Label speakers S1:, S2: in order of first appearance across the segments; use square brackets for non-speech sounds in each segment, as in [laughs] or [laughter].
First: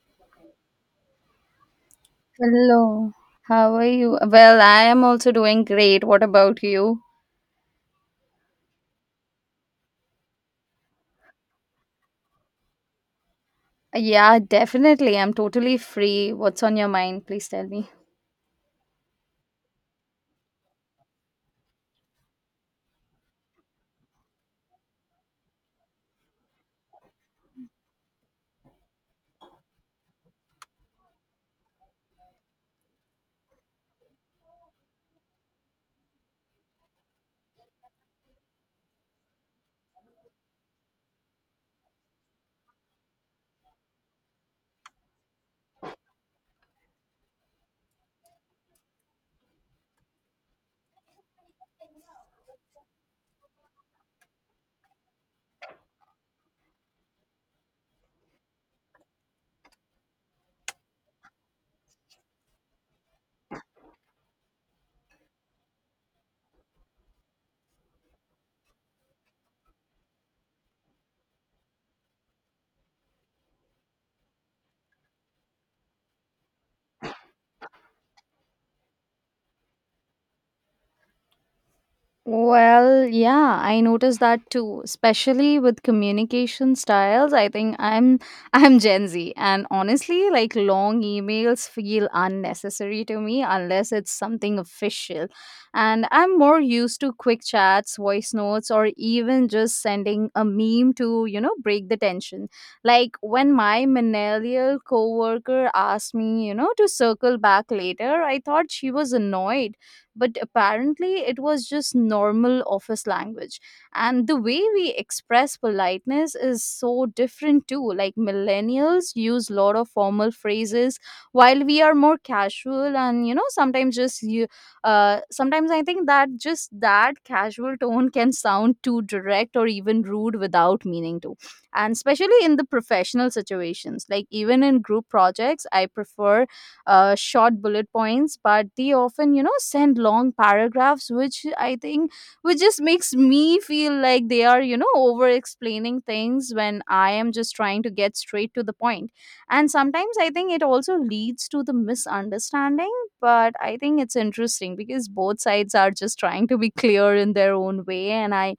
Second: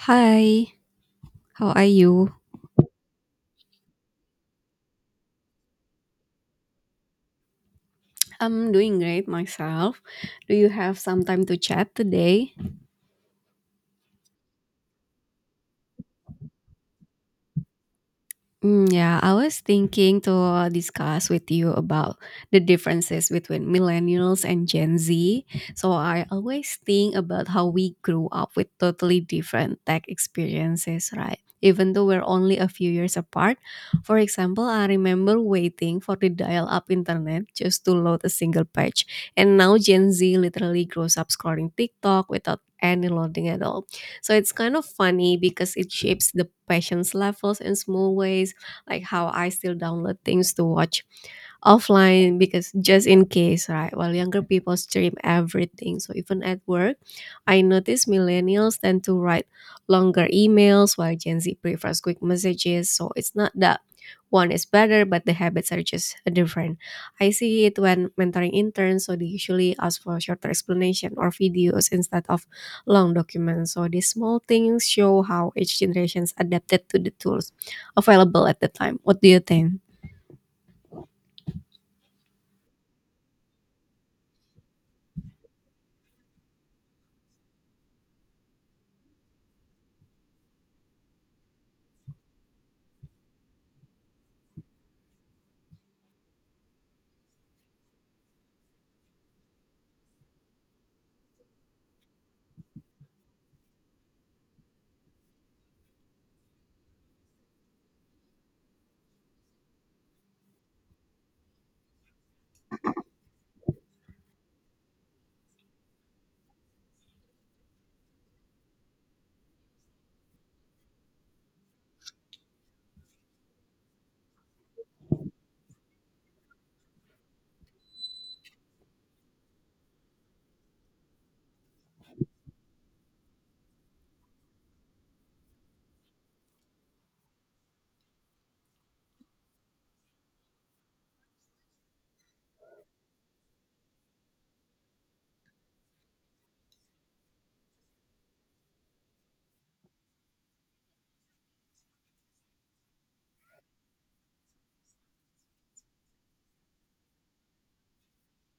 S1: Hi, how are you?
S2: Hello, how are you? Well, I am also doing great. What about you?
S1: I'm doing great myself. Do you have some time to chat today?
S2: Yeah, definitely. I'm totally free. What's on your mind? Please tell me.
S1: Yeah, I was thinking to discuss with you about the differences between millennials and Gen Z. So I always think about how we grew up with totally different tech experiences, right? Even though we're only a few years apart. For example, I remember waiting for the dial up internet just to load a single page. And now Gen Z literally grows up scrolling TikTok without any loading at all. So it's kind of funny because it shapes the passions levels in small ways like how I still download things to watch offline because just in case, right? While younger people stream everything. So even at work, I notice millennials tend to write longer emails while Gen Z prefers quick messages. So it's not that one is better, but the habits are just different. I see it when mentoring interns, so they usually ask for shorter explanation or videos instead of long documents. So these small things show how each generation's adapted to the tools available at the time. What do you think?
S2: Well, yeah, I noticed that too, especially with communication styles. I think I'm [laughs] I'm Gen Z and honestly, like long emails feel unnecessary to me unless it's something official. And I'm more used to quick chats, voice notes or even just sending a meme to, break the tension. Like when my millennial coworker asked me, to circle back later, I thought she was annoyed but apparently it was just normal office language. And the way we express politeness is so different too. Like millennials use a lot of formal phrases while we are more casual and you know sometimes just you sometimes I think that just that casual tone can sound too direct or even rude without meaning to. And especially in the professional situations, like even in group projects, I prefer short bullet points, but they often, you know, send long paragraphs which I think which just makes me feel like they are, you know, over explaining things when I am just trying to get straight to the point. And sometimes I think it also leads to the misunderstanding, but I think it's interesting because both sides are just trying to be clear in their own way, and i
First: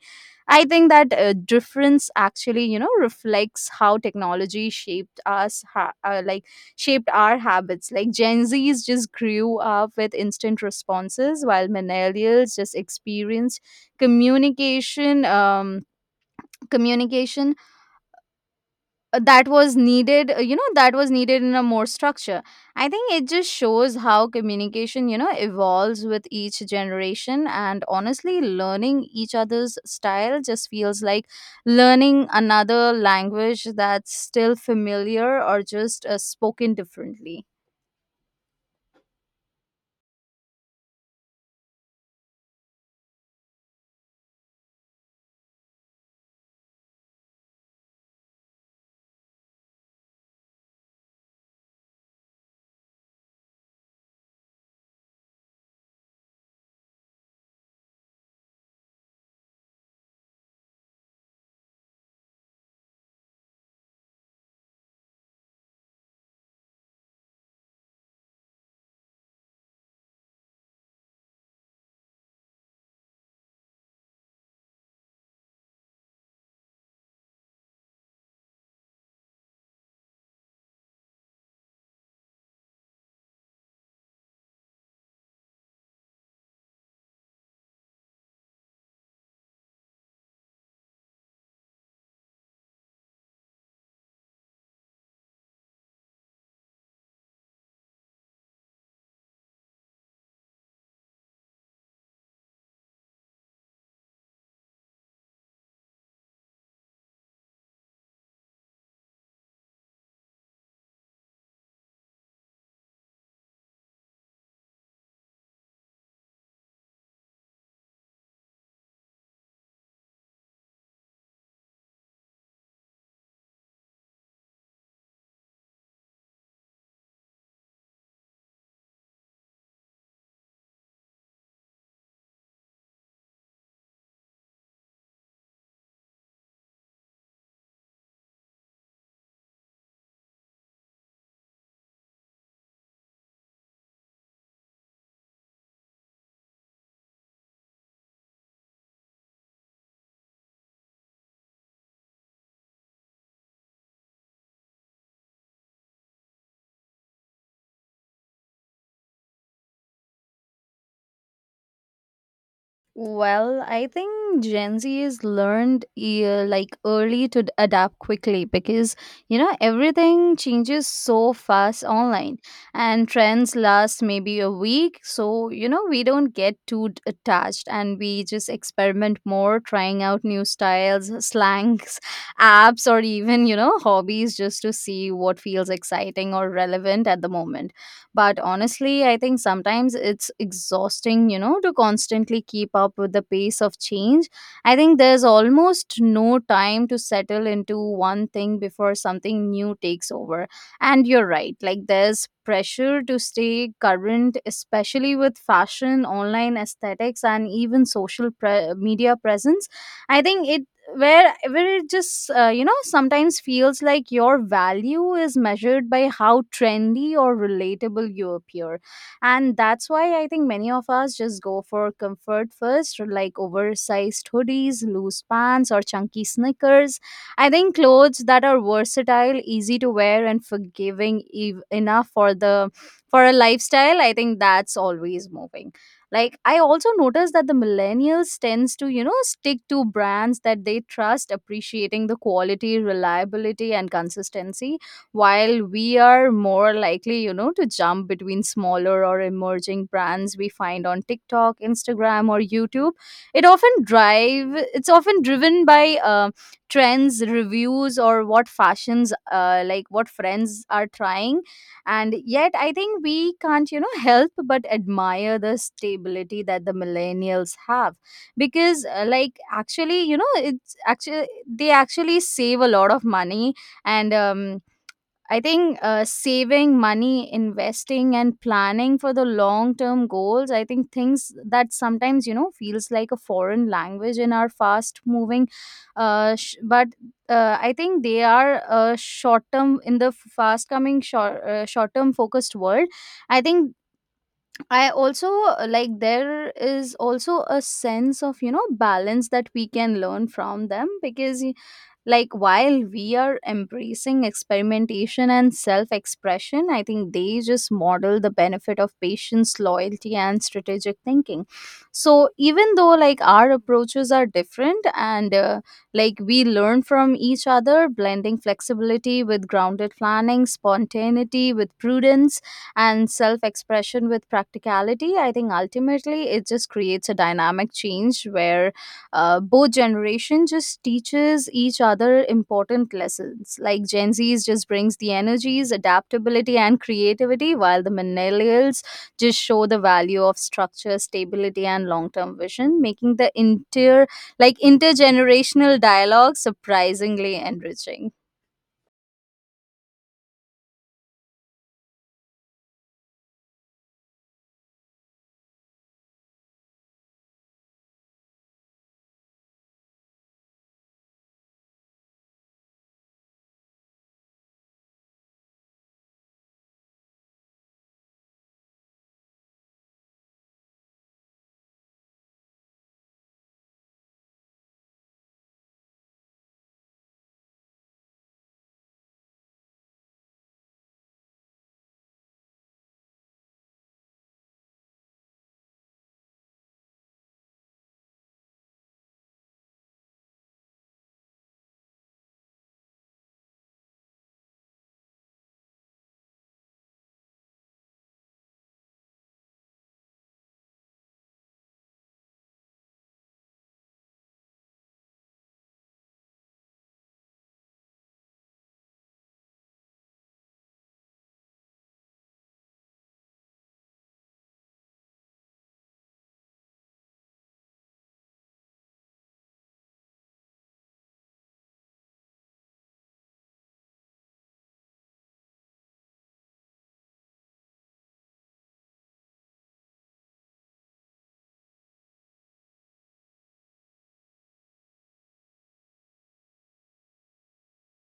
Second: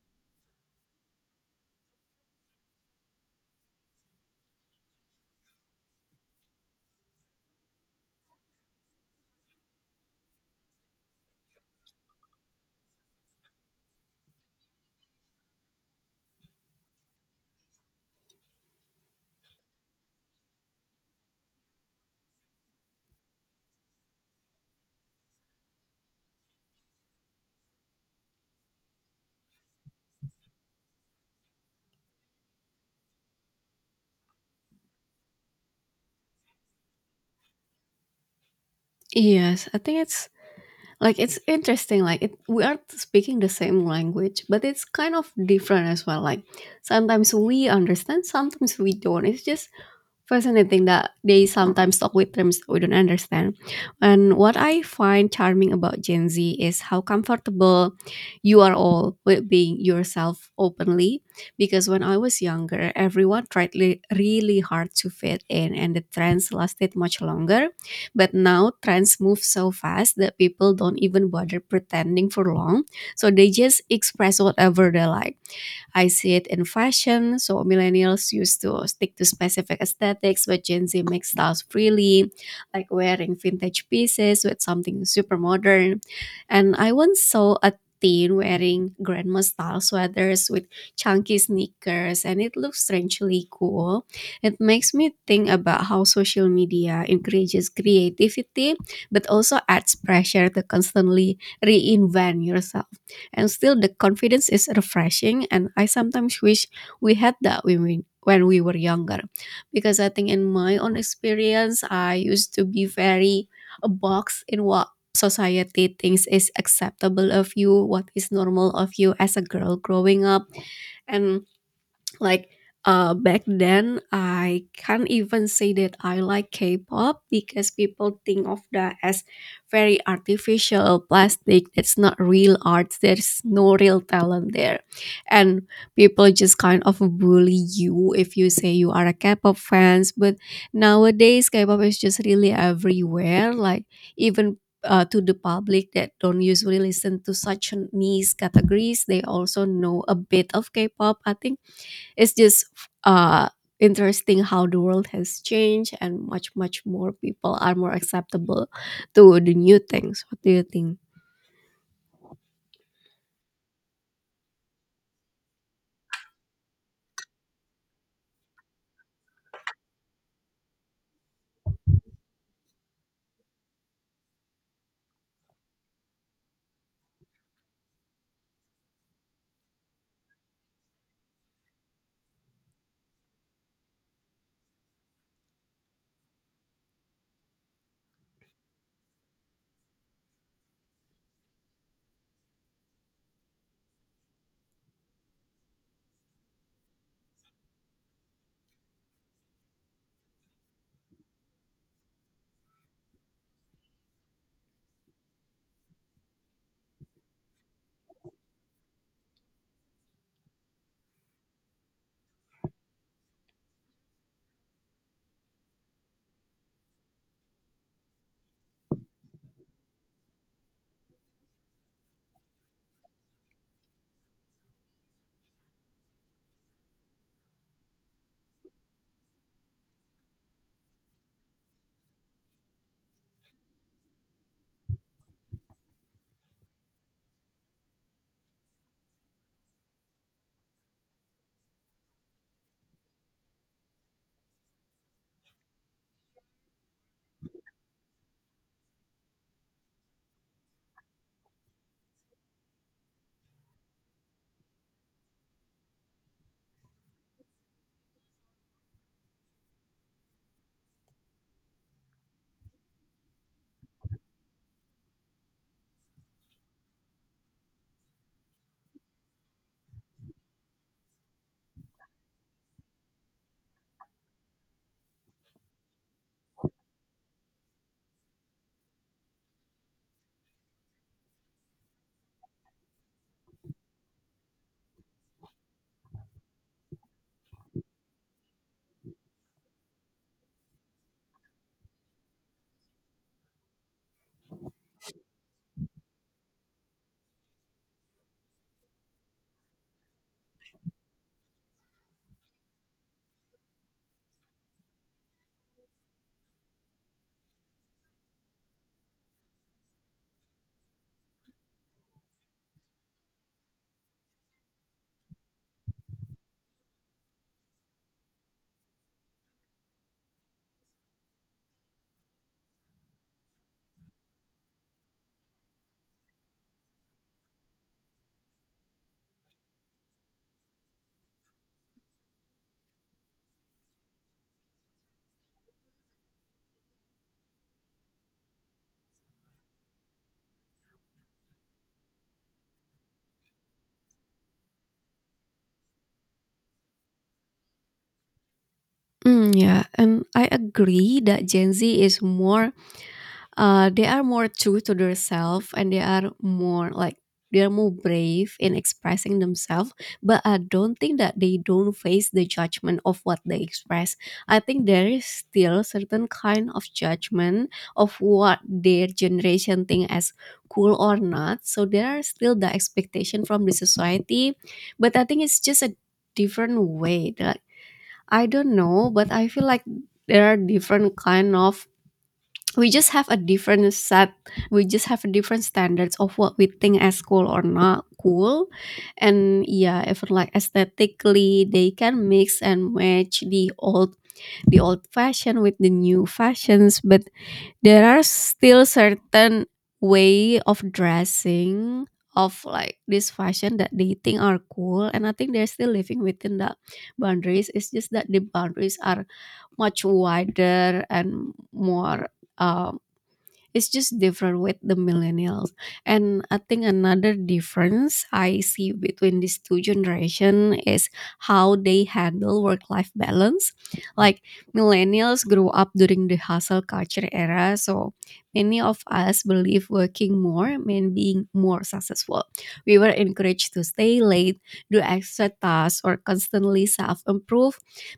S2: I think that difference actually, you know, reflects how technology shaped us, like shaped our habits. Like Gen Zs just grew up with instant responses, while millennials just experienced communication, um, communication that was needed, you know, that was needed in a more structure. I think it just shows how communication, you know, evolves with each generation, and honestly learning each other's style just feels like learning another language that's still familiar or just spoken differently.
S1: Yes, I think it's like it's interesting. Like it, we are speaking the same language, but it's kind of different as well. Like sometimes we understand, sometimes we don't. It's just fascinating that they sometimes talk with terms we don't understand. And what I find charming about Gen Z is how comfortable you are all with being yourself openly. Because when I was younger, everyone really hard to fit in, and the trends lasted much longer. But now trends move so fast that people don't even bother pretending for long. So they just express whatever they like. I see it in fashion. So millennials used to stick to specific aesthetics, but Gen Z makes styles freely, like wearing vintage pieces with something super modern. And I once saw a teen wearing grandma style sweaters with chunky sneakers and it looks strangely cool. It makes me think about how social media encourages creativity but also adds pressure to constantly reinvent yourself, and still the confidence is refreshing and I sometimes wish we had that when we were younger, because I think in my own experience I used to be very a box in what society thinks is acceptable of you, what is normal of you as a girl growing up. And like, back then I can't even say that I like K-pop because people think of that as very artificial, plastic, that's not real art, there's no real talent there. And people just kind of bully you if you say you are a K-pop fans. But nowadays K-pop is just really everywhere, like, even, to the public that don't usually listen to such niche categories, they also know a bit of K-pop. I think it's just, uh interesting how the world has changed and much more people are more acceptable to the new things. What do you think?
S2: Well, I think Gen Z is learned, like early to adapt quickly because, you know, everything changes so fast online and trends last maybe a week. So, you know, we don't get too attached, and we just experiment more, trying out new styles, slangs, [laughs] apps, or even, you know, hobbies just to see what feels exciting or relevant at the moment. But honestly, I think sometimes it's exhausting, you know, to constantly keep up with the pace of change. I think there's almost no time to settle into one thing before something new takes over. And you're right, like, there's pressure to stay current, especially with fashion, online aesthetics, and even social media presence. I think it where it just you know, sometimes feels like your value is measured by how trendy or relatable you appear, and that's why I think many of us just go for comfort first, like oversized hoodies, loose pants, or chunky sneakers. I think clothes that are versatile, easy to wear, and forgiving enough for the for a lifestyle, I think, that's always moving. Like I also noticed that the millennials tends to, you know, stick to brands that they trust, appreciating the quality, reliability, and consistency, while we are more likely, you know, to jump between smaller or emerging brands we find on TikTok, Instagram, or YouTube. it often drive it's often driven by trends, reviews, or what fashions, like what friends are trying. And yet I think we can't, you know, help but admire the stability that the millennials have, because, like, actually, you know, it's actually, they actually save a lot of money. And I think, saving money, investing, and planning for the long term goals, I think, things that sometimes, you know, feels like a foreign language in our fast moving, but I think they are, short term in the fast coming short term focused world. I think I also, like, there is also a sense of, you know, balance that we can learn from them, because like while we are embracing experimentation and self expression, I think they just model the benefit of patience, loyalty, and strategic thinking. So even though like our approaches are different, and like, we learn from each other, blending flexibility with grounded planning, spontaneity with prudence, and self expression with practicality. I think ultimately it just creates a dynamic change where, both generation just teaches each other important lessons, like Gen Z's just brings the energies, adaptability, and creativity, while the millennials just show the value of structure, stability, and long-term vision, making the intergenerational dialogue surprisingly enriching.
S1: Yeah, and I agree that Gen Z is more, they are more true to themselves and they are more like, they are more brave in expressing themselves. But I don't think that they don't face the judgment of what they express. I think there is still certain kind of judgment of what their generation think as cool or not. So there are still the expectation from the society. But I think it's just a different way that, I don't know, but I feel like there are different kind of, we just have a different set we just have a different standards of what we think as cool or not cool. And yeah, even like aesthetically they can mix and match the old fashion with the new fashions. But there are still certain way of dressing, of like this fashion that they think are cool. And I think they're still living within the boundaries. It's just that the boundaries are much wider and more, um, it's just different with the millennials. And I think another difference I see between these two generation is how they handle work life balance. Like, millennials grew up during the hustle culture era, so many of us believe working more meant being more successful. We were encouraged to stay late, do extra tasks, or constantly self-improve.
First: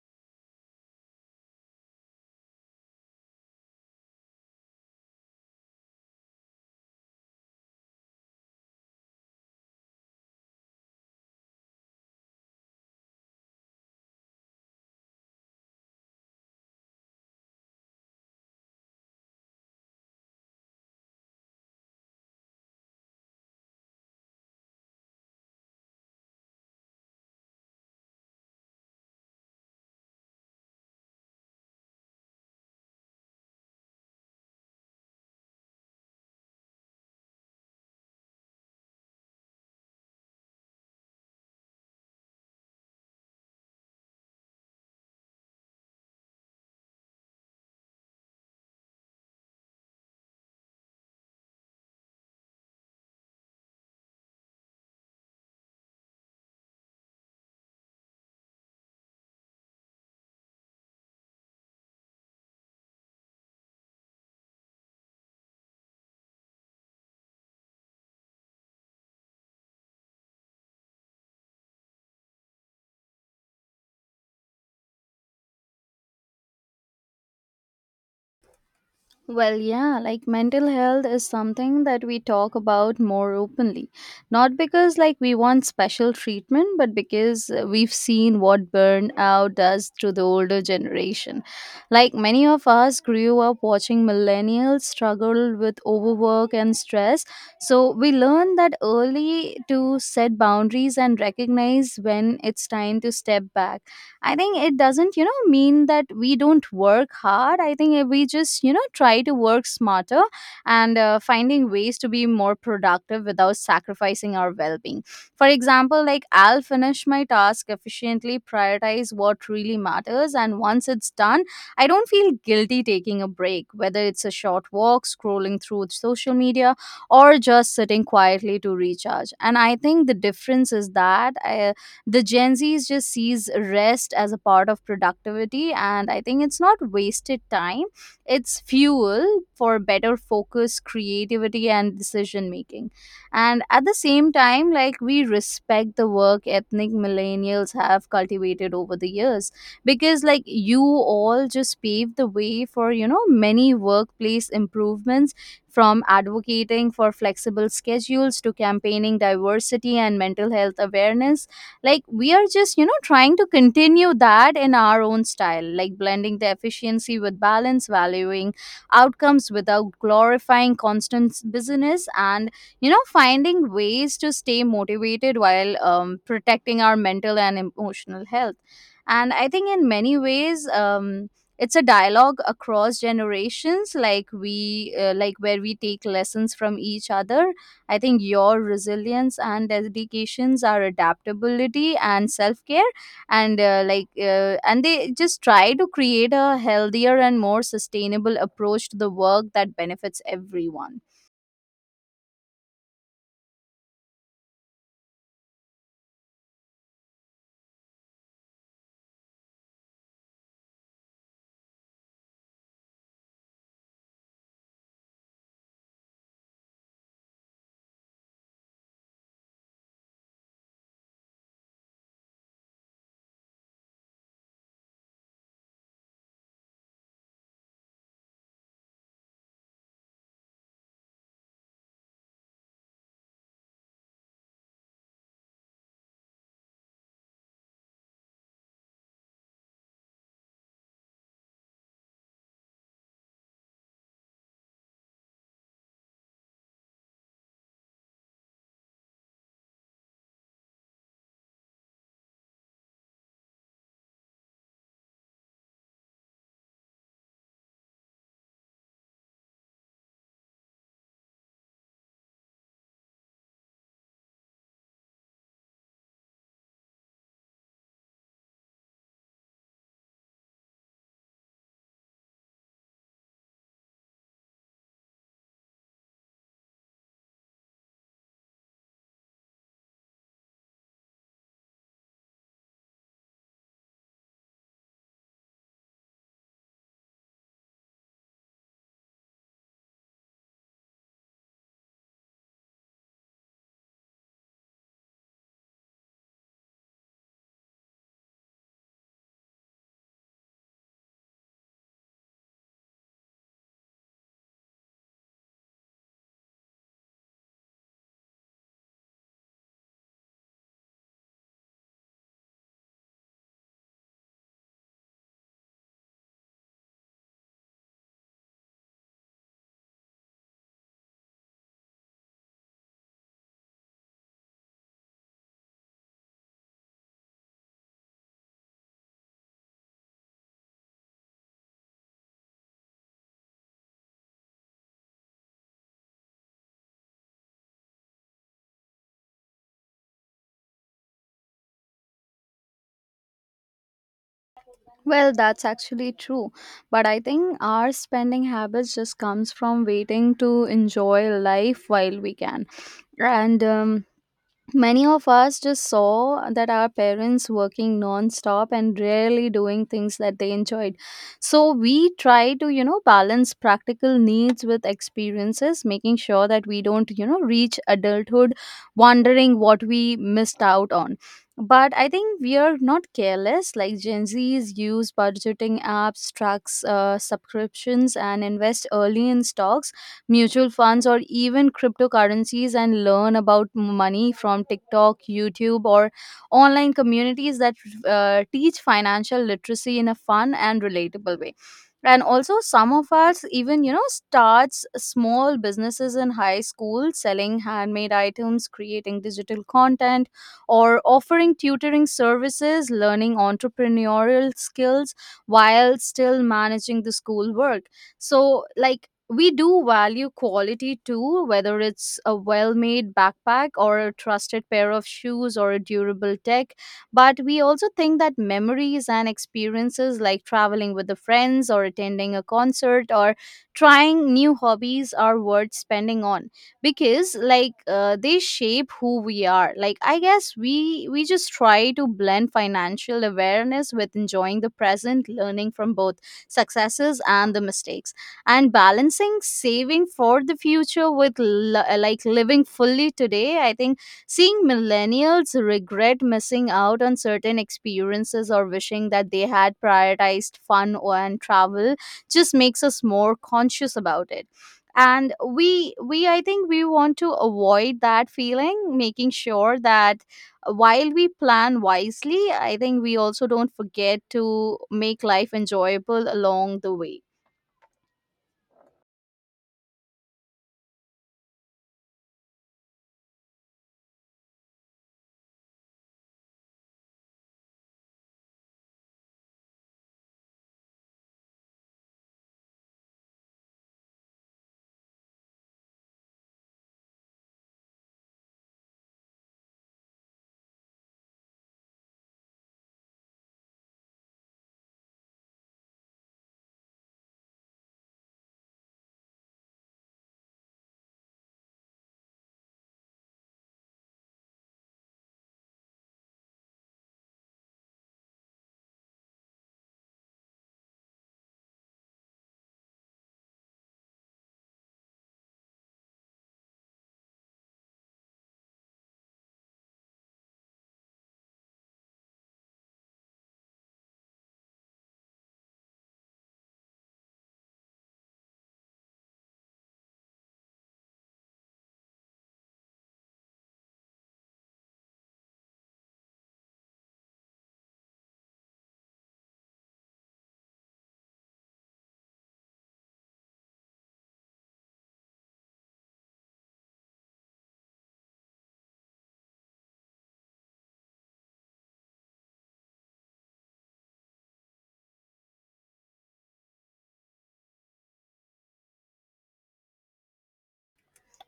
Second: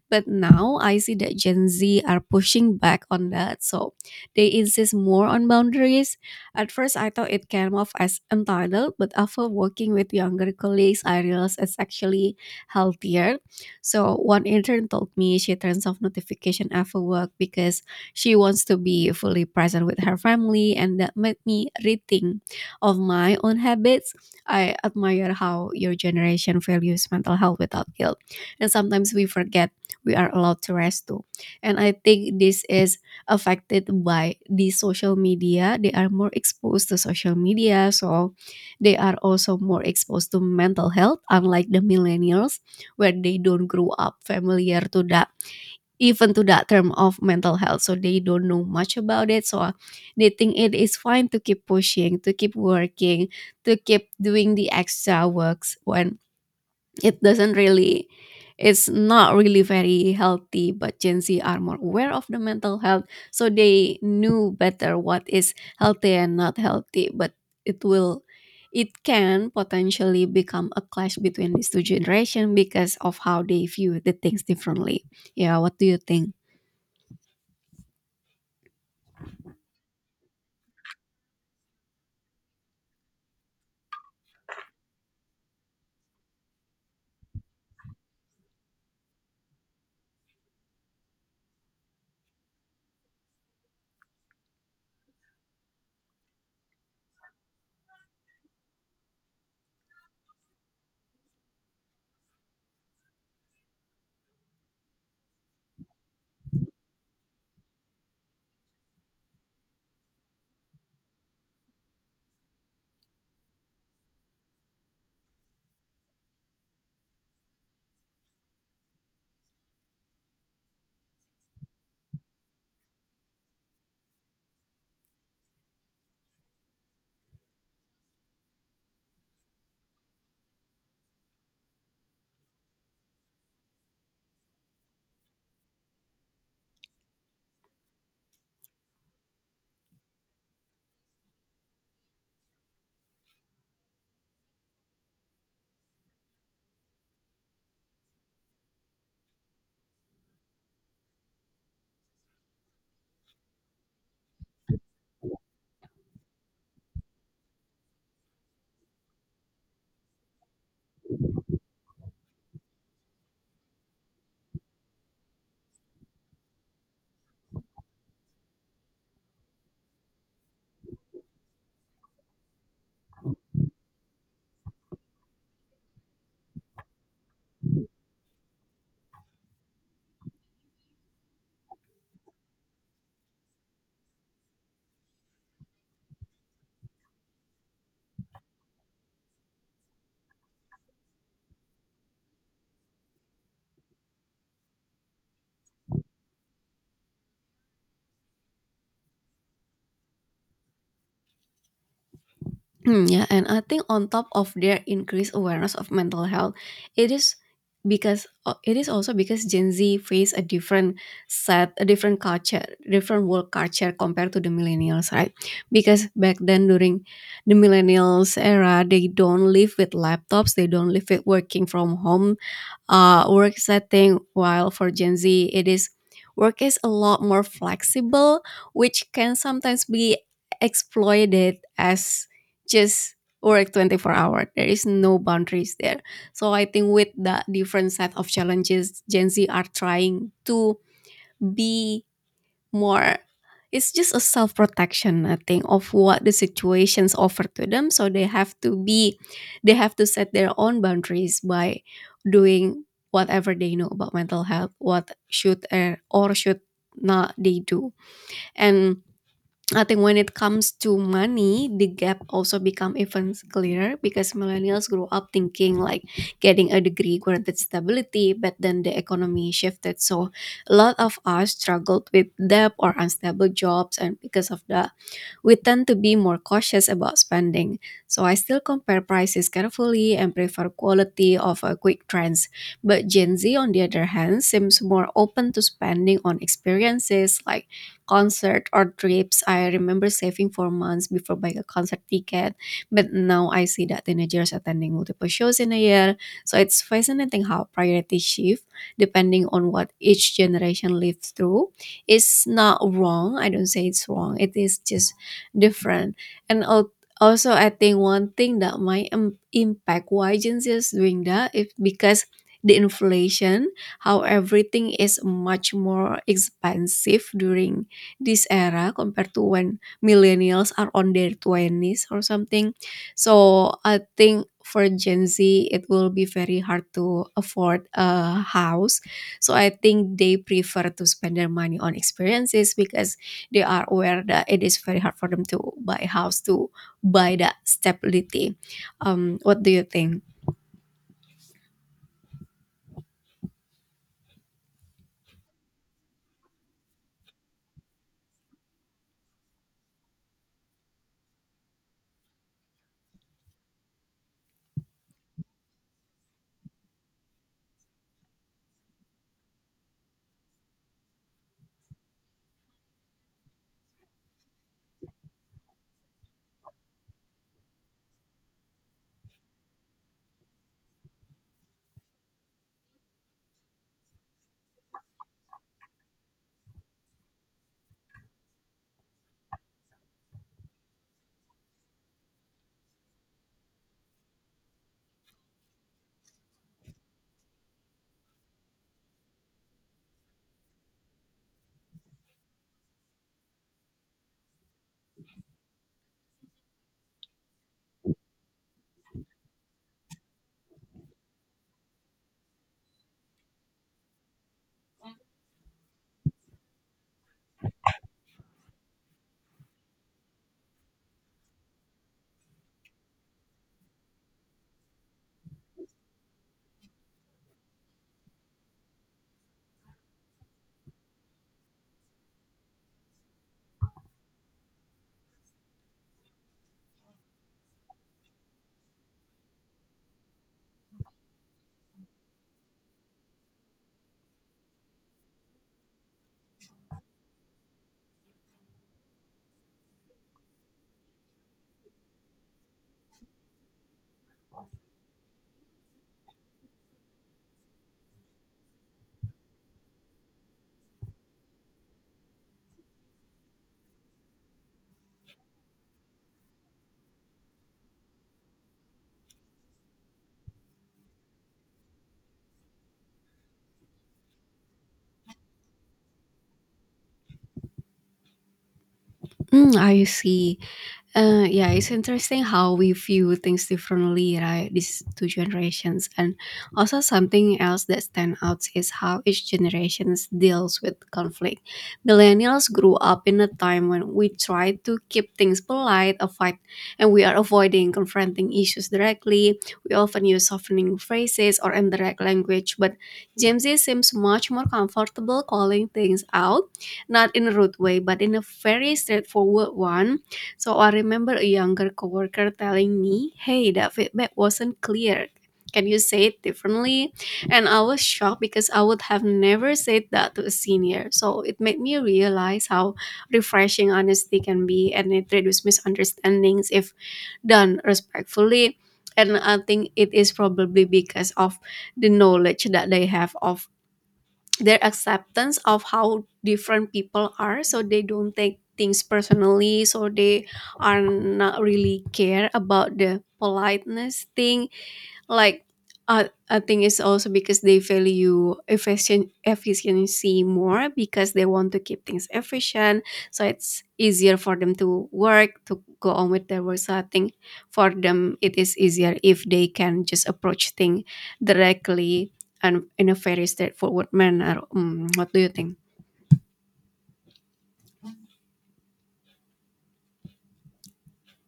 S1: But now I see that Gen Z are pushing back on that, so they insist more on boundaries. At first, I thought it came off as entitled, but after working with younger colleagues, I realized it's actually healthier. So, one intern told me she turns off notification after work because she wants to be fully present with her family, and that made me rethink of my own habits. I admire how your generation values mental health without guilt. And sometimes we forget we are allowed to rest too. And I think this is affected by the social media. They are more exposed to social media, so they are also more exposed to mental health, unlike the millennials, where they don't grow up familiar to that, even to that term of mental health, so they don't know much about it. So they think it is fine to keep pushing, to keep working, to keep doing the extra works when it doesn't really, it's not really very healthy. But Gen Z are more aware of the mental health, so they knew better what is healthy and not healthy. But it will, it can potentially become a clash between these two generations because of how they view the things differently. Yeah, what do you think?
S2: Well, yeah, like mental health is something that we talk about more openly. Not because like we want special treatment, but because, we've seen what burnout does to the older generation. Like many of us grew up watching millennials struggle with overwork and stress. So we learn that early to set boundaries and recognize when it's time to step back. I think it doesn't, you know, mean that we don't work hard. I think we just, you know, try to work smarter and, finding ways to be more productive without sacrificing our well being. For example, like I'll finish my task efficiently, prioritize what really matters, and once it's done, I don't feel guilty taking a break, whether it's a short walk, scrolling through social media, or just sitting quietly to recharge. And I think the difference is that. I, the Gen Z's just sees rest as a part of productivity, and I think it's not wasted time, it's fuel for better focus, creativity, and decision making. And at the same time, like we respect the work ethnic millennials have cultivated over the years, because like you all just paved the way for, you know, many workplace improvements, from advocating for flexible schedules to campaigning diversity and mental health awareness. Like we are just, you know, trying to continue that in our own style, like blending the efficiency with balance, valuing outcomes without glorifying constant business, and, you know, finding ways to stay motivated while, protecting our mental and emotional health. And I think in many ways, it's a dialogue across generations, like we like where we take lessons from each other. I think your resilience and dedications are adaptability and self care, and, and they just try to create a healthier and more sustainable approach to the work that benefits everyone.
S1: Hmm. Yeah, and I think on top of their increased awareness of mental health, it is because, it is also because Gen Z face a different set, a different culture, different world culture compared to the millennials, right? Because back then during the millennials era, they don't live with laptops, they don't live with working from home, work setting, while for Gen Z, it is, work is a lot more flexible, which can sometimes be exploited as just work 24 hour. There is no boundaries there. So I think with the different set of challenges, Gen Z are trying to be more, it's just a self protection, I think, of what the situations offer to them, so they have to be, they have to set their own boundaries by doing whatever they know about mental health, what should, or should not they do. And I think when it comes to money, the gap also become even clearer, because millennials grew up thinking like getting a degree granted stability, but then the economy shifted. So a lot of us struggled with debt or unstable jobs, and because of that, we tend to be more cautious about spending. So I still compare prices carefully and prefer quality over quick trends. But Gen Z, on the other hand, seems more open to spending on experiences like concert or trips. I remember saving for months before buying a concert ticket, but now I see that teenagers attending multiple shows in a year. So it's fascinating how priorities shift depending on what each generation lives through. It's not wrong. I don't say it's wrong. It is just different. And also, I think one thing that might impact why Gen Z is doing that is because the inflation, how everything is much more expensive during this era compared to when millennials are on their 20s or something. So I think for Gen Z, it will be very hard to afford a house. So I think they prefer to spend their money on experiences because they are aware that it is very hard for them to buy a house, to buy that stability. What do you think?
S2: Well, that's actually true. But I think our spending habits just comes from waiting to enjoy life while we can. And Many of us just saw that our parents working non-stop and rarely doing things that they enjoyed. So we try to, you know, balance practical needs with experiences, making sure that we don't, you know, reach adulthood wondering what we missed out on. But I think we are not careless. Like Gen Zs use budgeting apps, tracks, subscriptions, and invest early in stocks, mutual funds, or even cryptocurrencies, and learn about money from TikTok, YouTube, or online communities that teach financial literacy in a fun and relatable way. And also some of us even, you know, starts small businesses in high school, selling handmade items, creating digital content, or offering tutoring services, learning entrepreneurial skills, while still managing the school work. So like we do value quality too, whether it's a well made backpack, or a trusted pair of shoes, or a durable tech. But we also think that memories and experiences, like traveling with the friends or attending a concert or trying new hobbies, are worth spending on, because like, they shape who we are. Like I guess we just try to blend financial awareness with enjoying the present, learning from both successes and the mistakes, and balancing saving for the future with like living fully today. I think seeing millennials regret missing out on certain experiences, or wishing that they had prioritized and travel, just makes us more conscious about it. And we I think we want to avoid that feeling, making sure that while we plan wisely, I think we also don't forget to make life enjoyable along the way.
S1: Mm, I see. Yeah, it's interesting how we view things differently, right? These two generations. And also something else that stands out is how each generation deals with conflict. Millennials grew up in a time when we try to keep things polite, avoid, and we are avoiding confronting issues directly. We often use softening phrases or indirect language, but Gen Z seems much more comfortable calling things out, not in a rude way, but in a very straightforward one. So I remember a younger coworker telling me, "Hey, that feedback wasn't clear. Can you say it differently?" And I was shocked because I would have never said that to a senior. So it made me realize how refreshing honesty can be, and it reduces misunderstandings if done respectfully. And I think it is probably because of the knowledge that they have of their acceptance of how different people are, so they don't take things personally, so they are not really care about the politeness thing. Like, I think it's also because they value efficient efficiency more, because they want to keep things efficient. So it's easier for them to work to go on with their work. So I think for them it is easier if they can just approach things directly and in a very straightforward manner. Mm, what do you think?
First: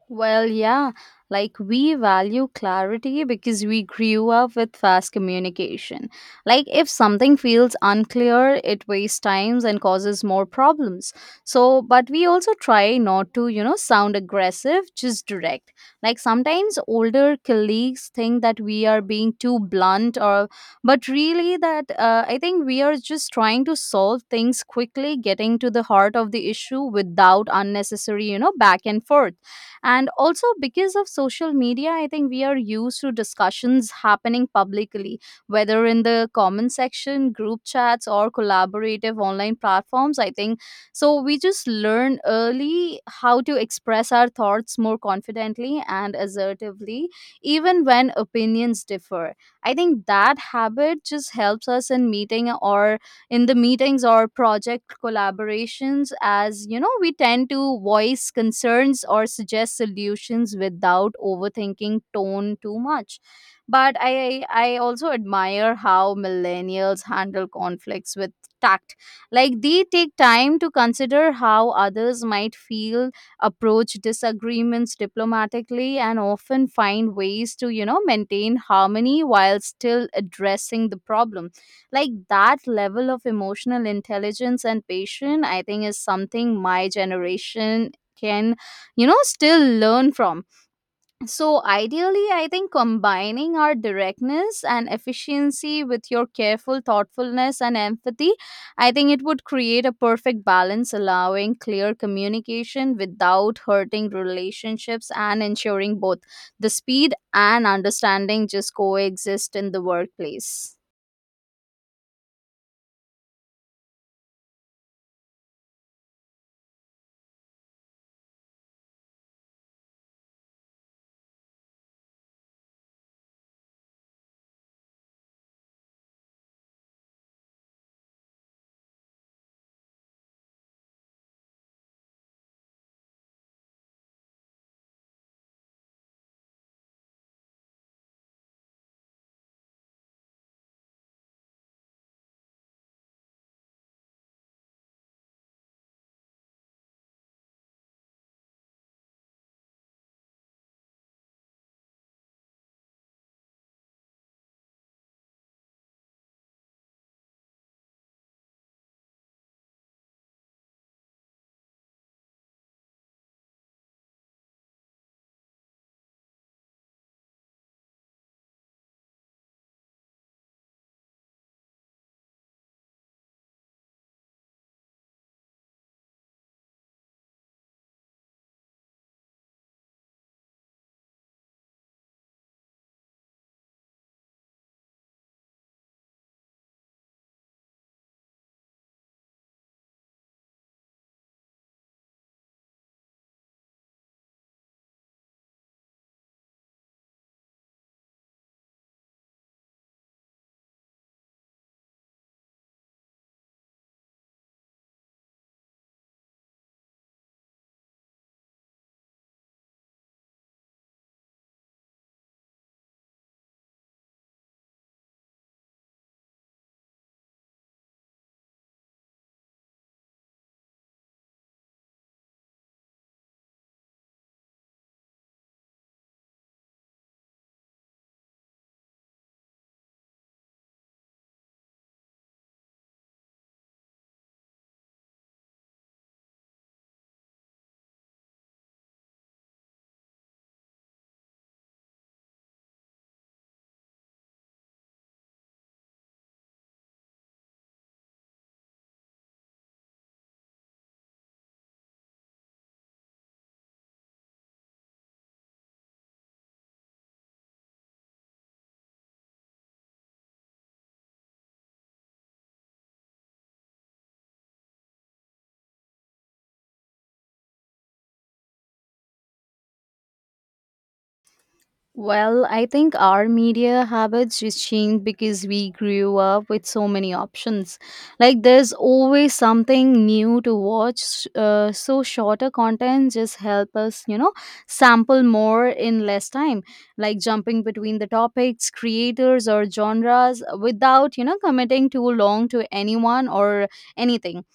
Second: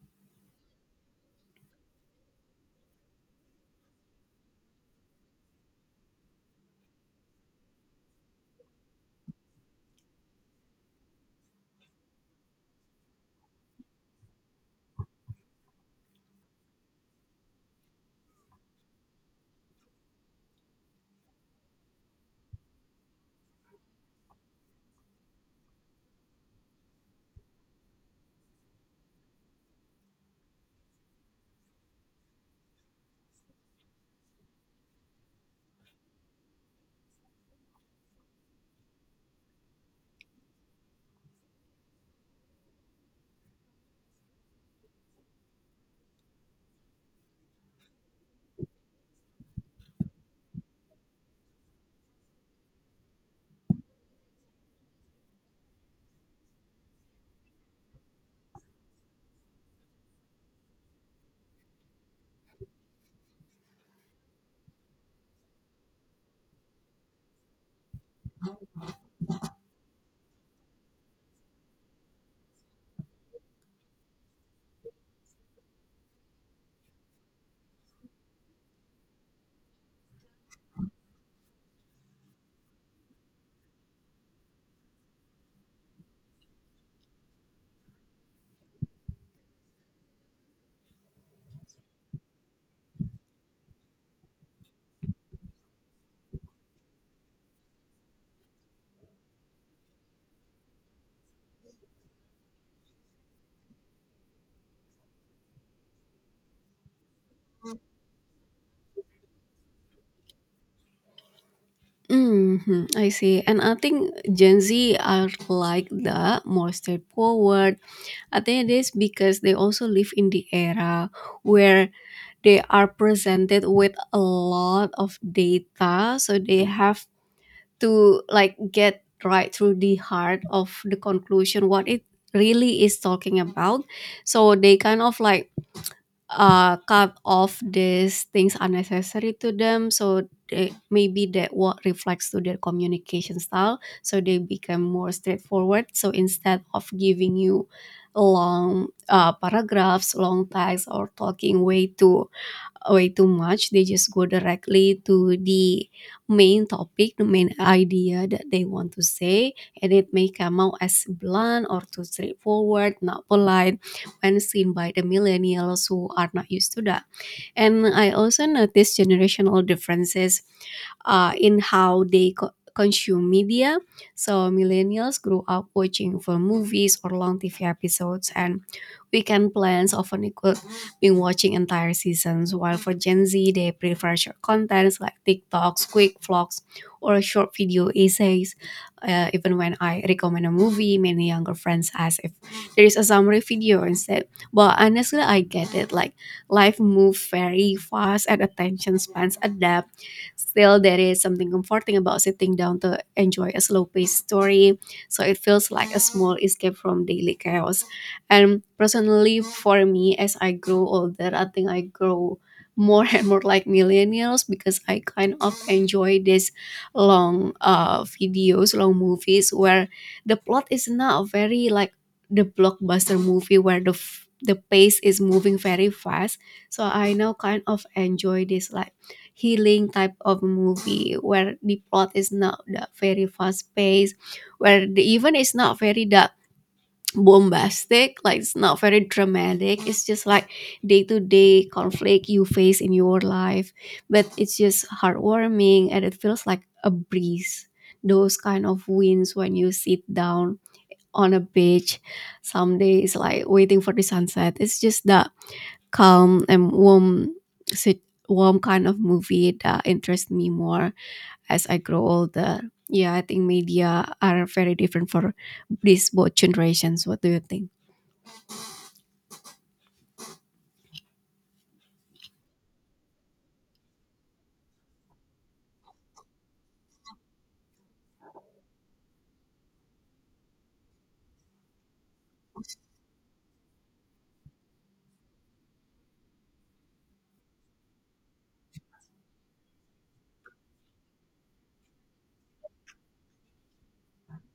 S2: Well, yeah, like we value clarity because we grew up with fast communication. Like, if something feels unclear, it wastes times and causes more problems. So, but we also try not to, you know, sound aggressive, just direct. Like, sometimes older colleagues think that we are being too blunt, or but really, that I think we are just trying to solve things quickly, getting to the heart of the issue without unnecessary back and forth. And also, because of social media, I think we are used to discussions happening publicly, whether in the comment section, group chats, or collaborative online platforms, I think. So we just learn early how to express our thoughts more confidently and assertively, even when opinions differ. I think that habit just helps us in meeting or in the meetings or project collaborations, as you know, we tend to voice concerns or suggest solutions without overthinking tone too much. But I also admire how millennials handle conflicts with tact. Like, they take time to consider how others might feel, approach disagreements diplomatically, and often find ways to, you know, maintain harmony while still addressing the problem. Like, that level of emotional intelligence and patience, I think, is something my generation can, you know, still learn from. So ideally, I think combining our directness and efficiency with your careful thoughtfulness and empathy, I think it would create a perfect balance, allowing clear communication without hurting relationships and ensuring both the speed and understanding just coexist in the workplace.
S1: Hmm. I see. And I think Gen Z are like the more straightforward. I think it is because they also live in the era where they are presented with a lot of data, so they have to like get right through the heart of the conclusion what it really is talking about. So they kind of like cut off these things unnecessary to them, so they, maybe that what reflects to their communication style, so they become more straightforward, so instead of giving you long paragraphs, long text, or talking way too oh, way too much. They just go directly to the main topic, the main idea that they want to say, and it may come out as blunt or too straightforward, not polite, when seen by the millennials who are not used to that. And I also notice generational differences in how consume media. So millennials grew up watching for movies or long TV episodes, and weekend plans often equal been watching entire seasons, while for Gen Z, they prefer short contents like TikToks, quick vlogs, or short video essays. Even when I recommend a movie, many younger friends ask if there is a summary video instead. But honestly, I get it. Like, life moves very fast and attention spans adapt. Still, there is something comforting about sitting down to enjoy a slow paced story, so it feels like a small escape from daily chaos. And personally, for me, as I grow older, I think I grow more [laughs] and more like millennials because I kind of enjoy these long videos, long movies where the plot is not very like the blockbuster movie where the pace is moving very fast. So I now kind of enjoy this like healing type of movie where the plot is not that very fast paced, where the even is not very dark bombastic, like it's not very dramatic, it's just like day to day conflict you face in your life, but it's just heartwarming and it feels like a breeze, those kind of winds when you sit down on a beach some days, like waiting for the sunset. It's just that calm and warm, sit, warm kind of movie that interests me more as I grow older. Yeah, I think media are very different for these both generations. What do you think?
S2: Well, I think our media habits just changed because we grew up with so many options. Like, there's always something new to watch. So, shorter content just help us, you know, sample more in less time. Like, jumping between the topics, creators, or genres without, you know, committing too long to anyone or anything.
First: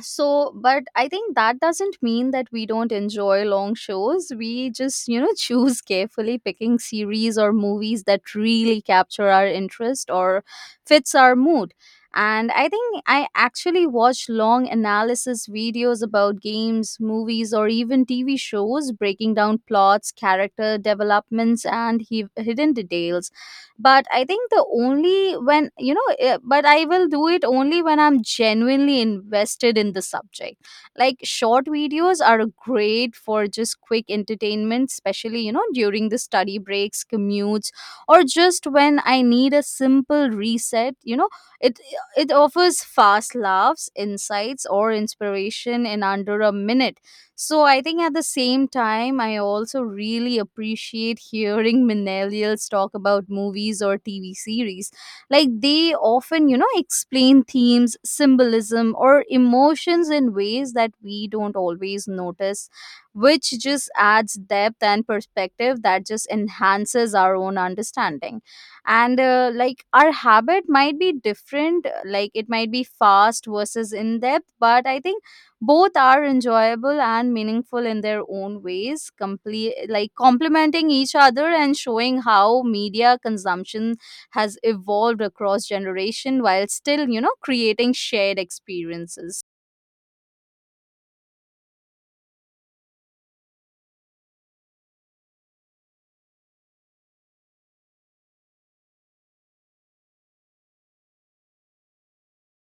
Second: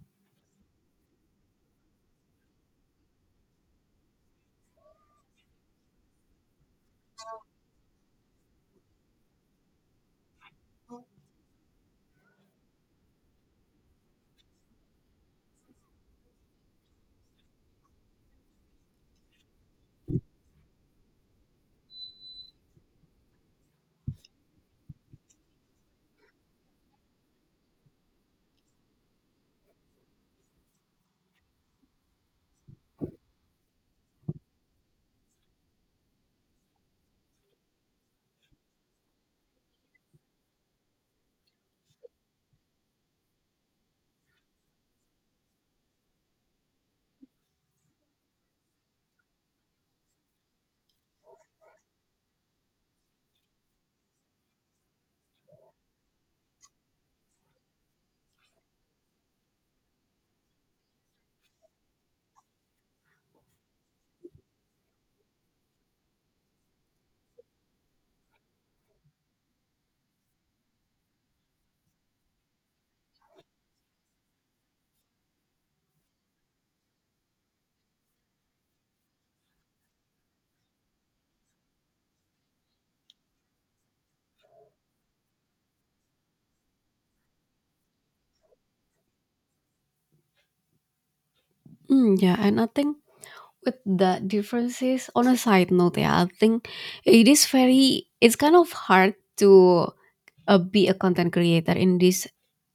S2: So but I think that doesn't mean that we don't enjoy long shows. We just, you know, [laughs] choose carefully, picking series or movies that really capture our interest or fits our mood. And I think I actually watch long analysis videos about games, movies, or even TV shows, breaking down plots, character developments, and hidden details. But I think the only when you know but I will do it only when I'm genuinely invested in the subject. Like, short videos are great for just quick entertainment, especially, you know, during the study breaks, commutes, or just when I need a simple reset. it it offers fast laughs, insights, or inspiration in under a minute. So I think at the same time, I also really appreciate hearing [laughs] millennials talk about movies or TV series. Like, they often, you know, explain themes, symbolism, or emotions in ways that we don't always notice, which just adds depth and perspective that just enhances our own understanding. And like, our habit might be different, like it might be fast versus in depth, but I think both are enjoyable and meaningful in their own ways, like complementing each other and showing how media consumption has evolved across generation while still, you know, creating shared experiences.
S1: Mm, yeah, and I think with the differences, on a side note, yeah, I think it is very, it's kind of hard to be a content creator in this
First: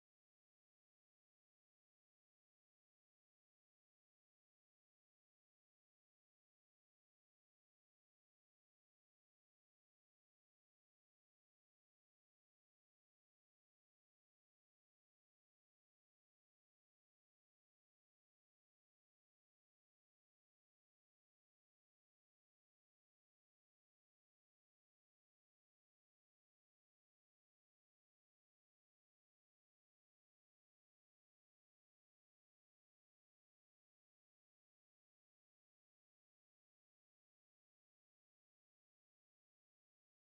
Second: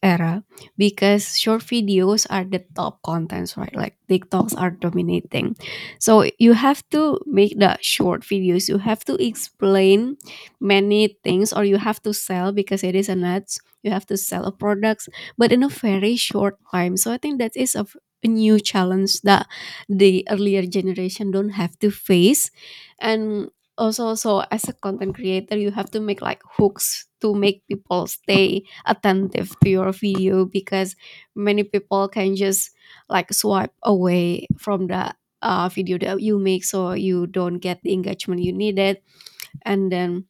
S1: era, because short videos are the top contents, right? Like TikToks are dominating, so you have to make the short videos, you have to explain many things, or you have to sell, because it is an ads, you have to sell a products, but in a very short time. So I think that is a new challenge that the earlier generation don't have to face. And also, so as a content creator you have to make like hooks to make people stay attentive to your video, because many people can just like swipe away from the video that you make, so you don't get the engagement you needed. And then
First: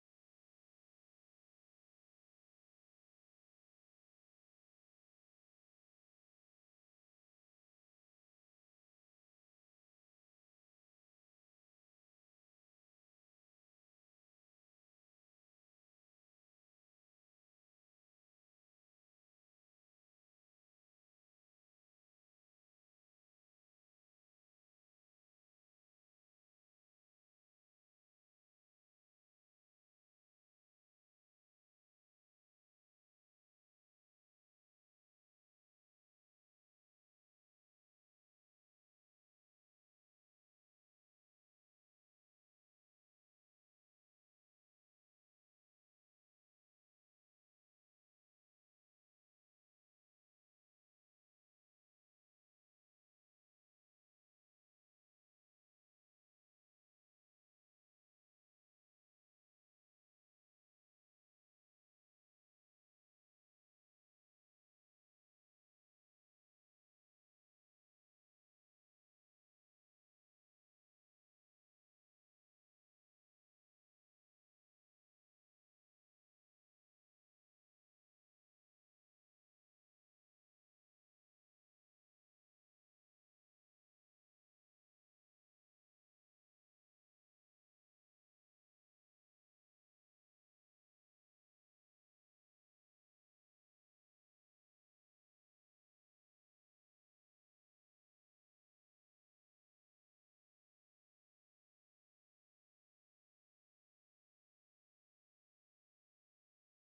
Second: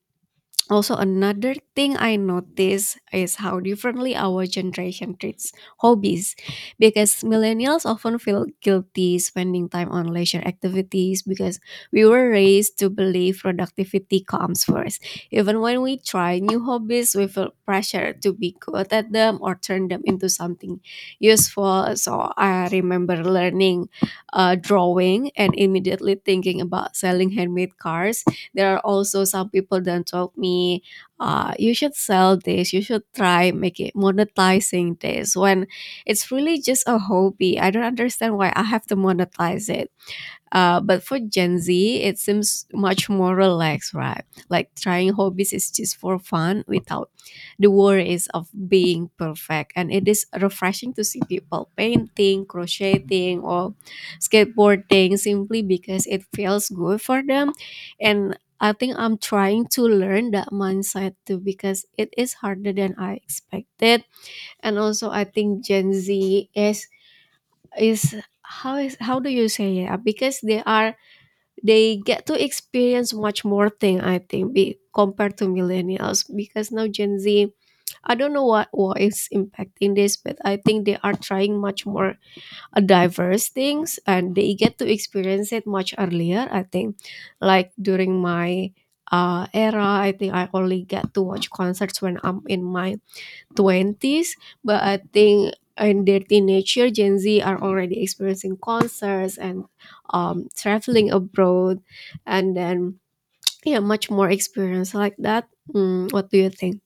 S1: also, another thing I notice is how differently our generation treats hobbies, because millennials often feel guilty spending time on leisure activities because we were raised to believe productivity comes first. Even when we try new hobbies, we feel pressure to be good at them or turn them into something useful. So, I remember learning drawing and immediately thinking about selling handmade cards. There are also some people that told me you should sell this, you should try make it monetizing this, when it's really just a hobby. I don't understand why I have to monetize it. But for Gen Z, it seems much more relaxed, right? Like trying hobbies is just for fun without the worries of being perfect. And it is refreshing to see people painting, crocheting, or skateboarding simply because it feels good for them. And I think I'm trying to learn that mindset too because it is harder than I expected. And also, I think Gen Z is how is how do you say it? Because they are they get to experience much more thing, I think be, compared to millennials, because now Gen Z, I don't know what is impacting this, but I think they are trying much more diverse things, and they get to experience it much earlier, I think. Like during my era, I think I only get to watch concerts when I'm in my 20s, but I think in their teenage year Gen Z are already experiencing concerts and traveling abroad. And then yeah, much more experience like that. Mm, what do you think?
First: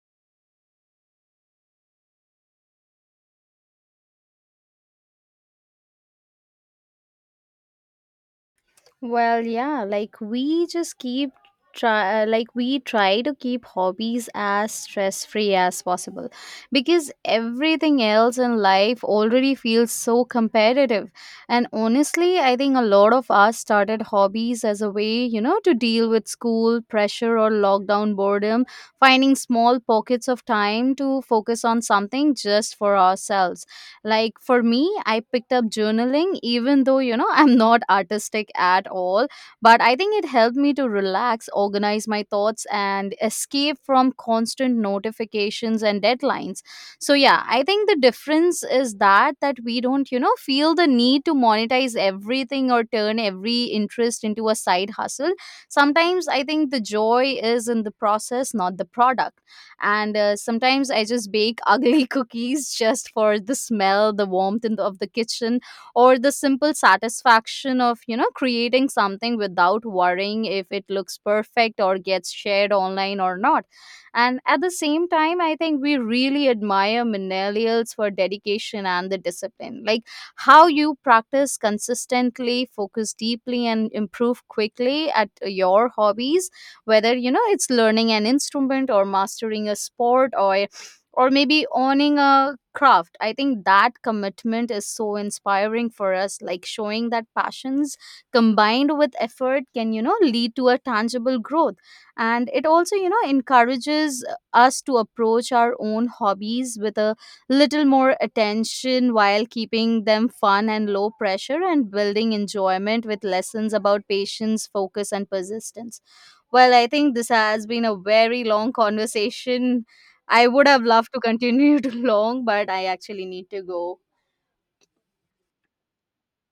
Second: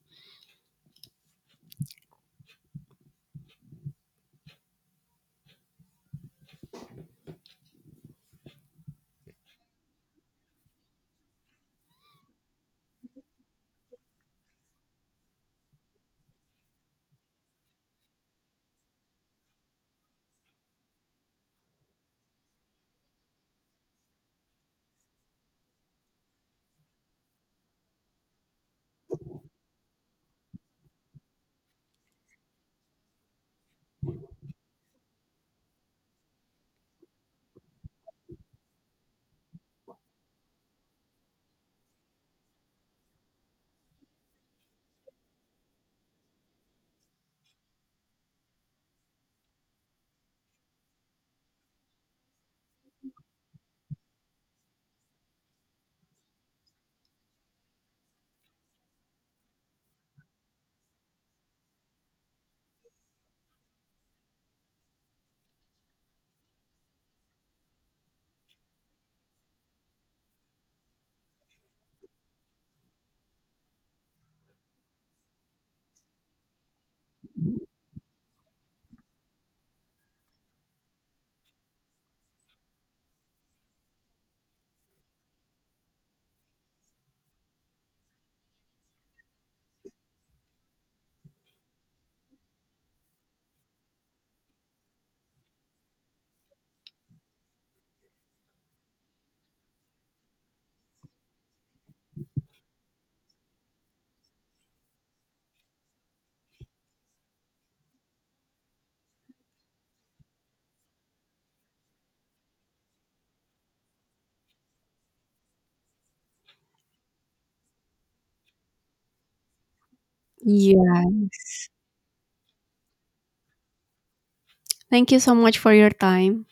S2: Well, yeah, like we just keep try like we try to keep hobbies as stress free as possible, because everything else in life already feels so competitive. And honestly, I think a lot of us started hobbies as a way, you know, to deal with school pressure or lockdown boredom, finding small pockets of time to focus on something just for ourselves. Like, for me, I picked up journaling even though, you know, [laughs] I'm not artistic at all, but I think it helped me to relax, organize my thoughts, and escape from constant notifications and deadlines. So yeah, I think the difference is that we don't, you know, feel the need to monetize everything or turn every interest into a side hustle. Sometimes I think the joy is in the process, not the product. And sometimes I just bake ugly [laughs] cookies just for the smell, the warmth in of the kitchen, or the simple satisfaction of, you know, creating something without worrying if it looks perfect or gets shared online or not. And at the same time, I think we really admire millennials for dedication and the discipline. Like, how you practice consistently, focus deeply, and improve quickly at your hobbies, whether, you know, it's learning an instrument or mastering a sport, or maybe owning a craft. I think that commitment is so inspiring for us, like showing that passions combined with effort can, you know, lead to a tangible growth. And it also, you know, encourages us to approach our own hobbies with a little more attention while keeping them fun and low pressure, and building enjoyment with lessons about patience, focus, and persistence. Well, I think this has been a very long conversation. I would have
S1: Yeah.
S2: loved to continue [laughs] too long, but I actually need to go.
S1: Thank you so much for your time.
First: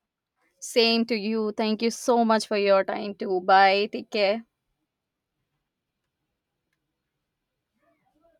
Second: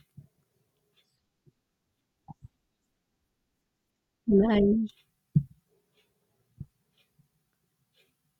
S2: Same to you. Thank you so much for your time too. Bye. Take care.
S1: Bye.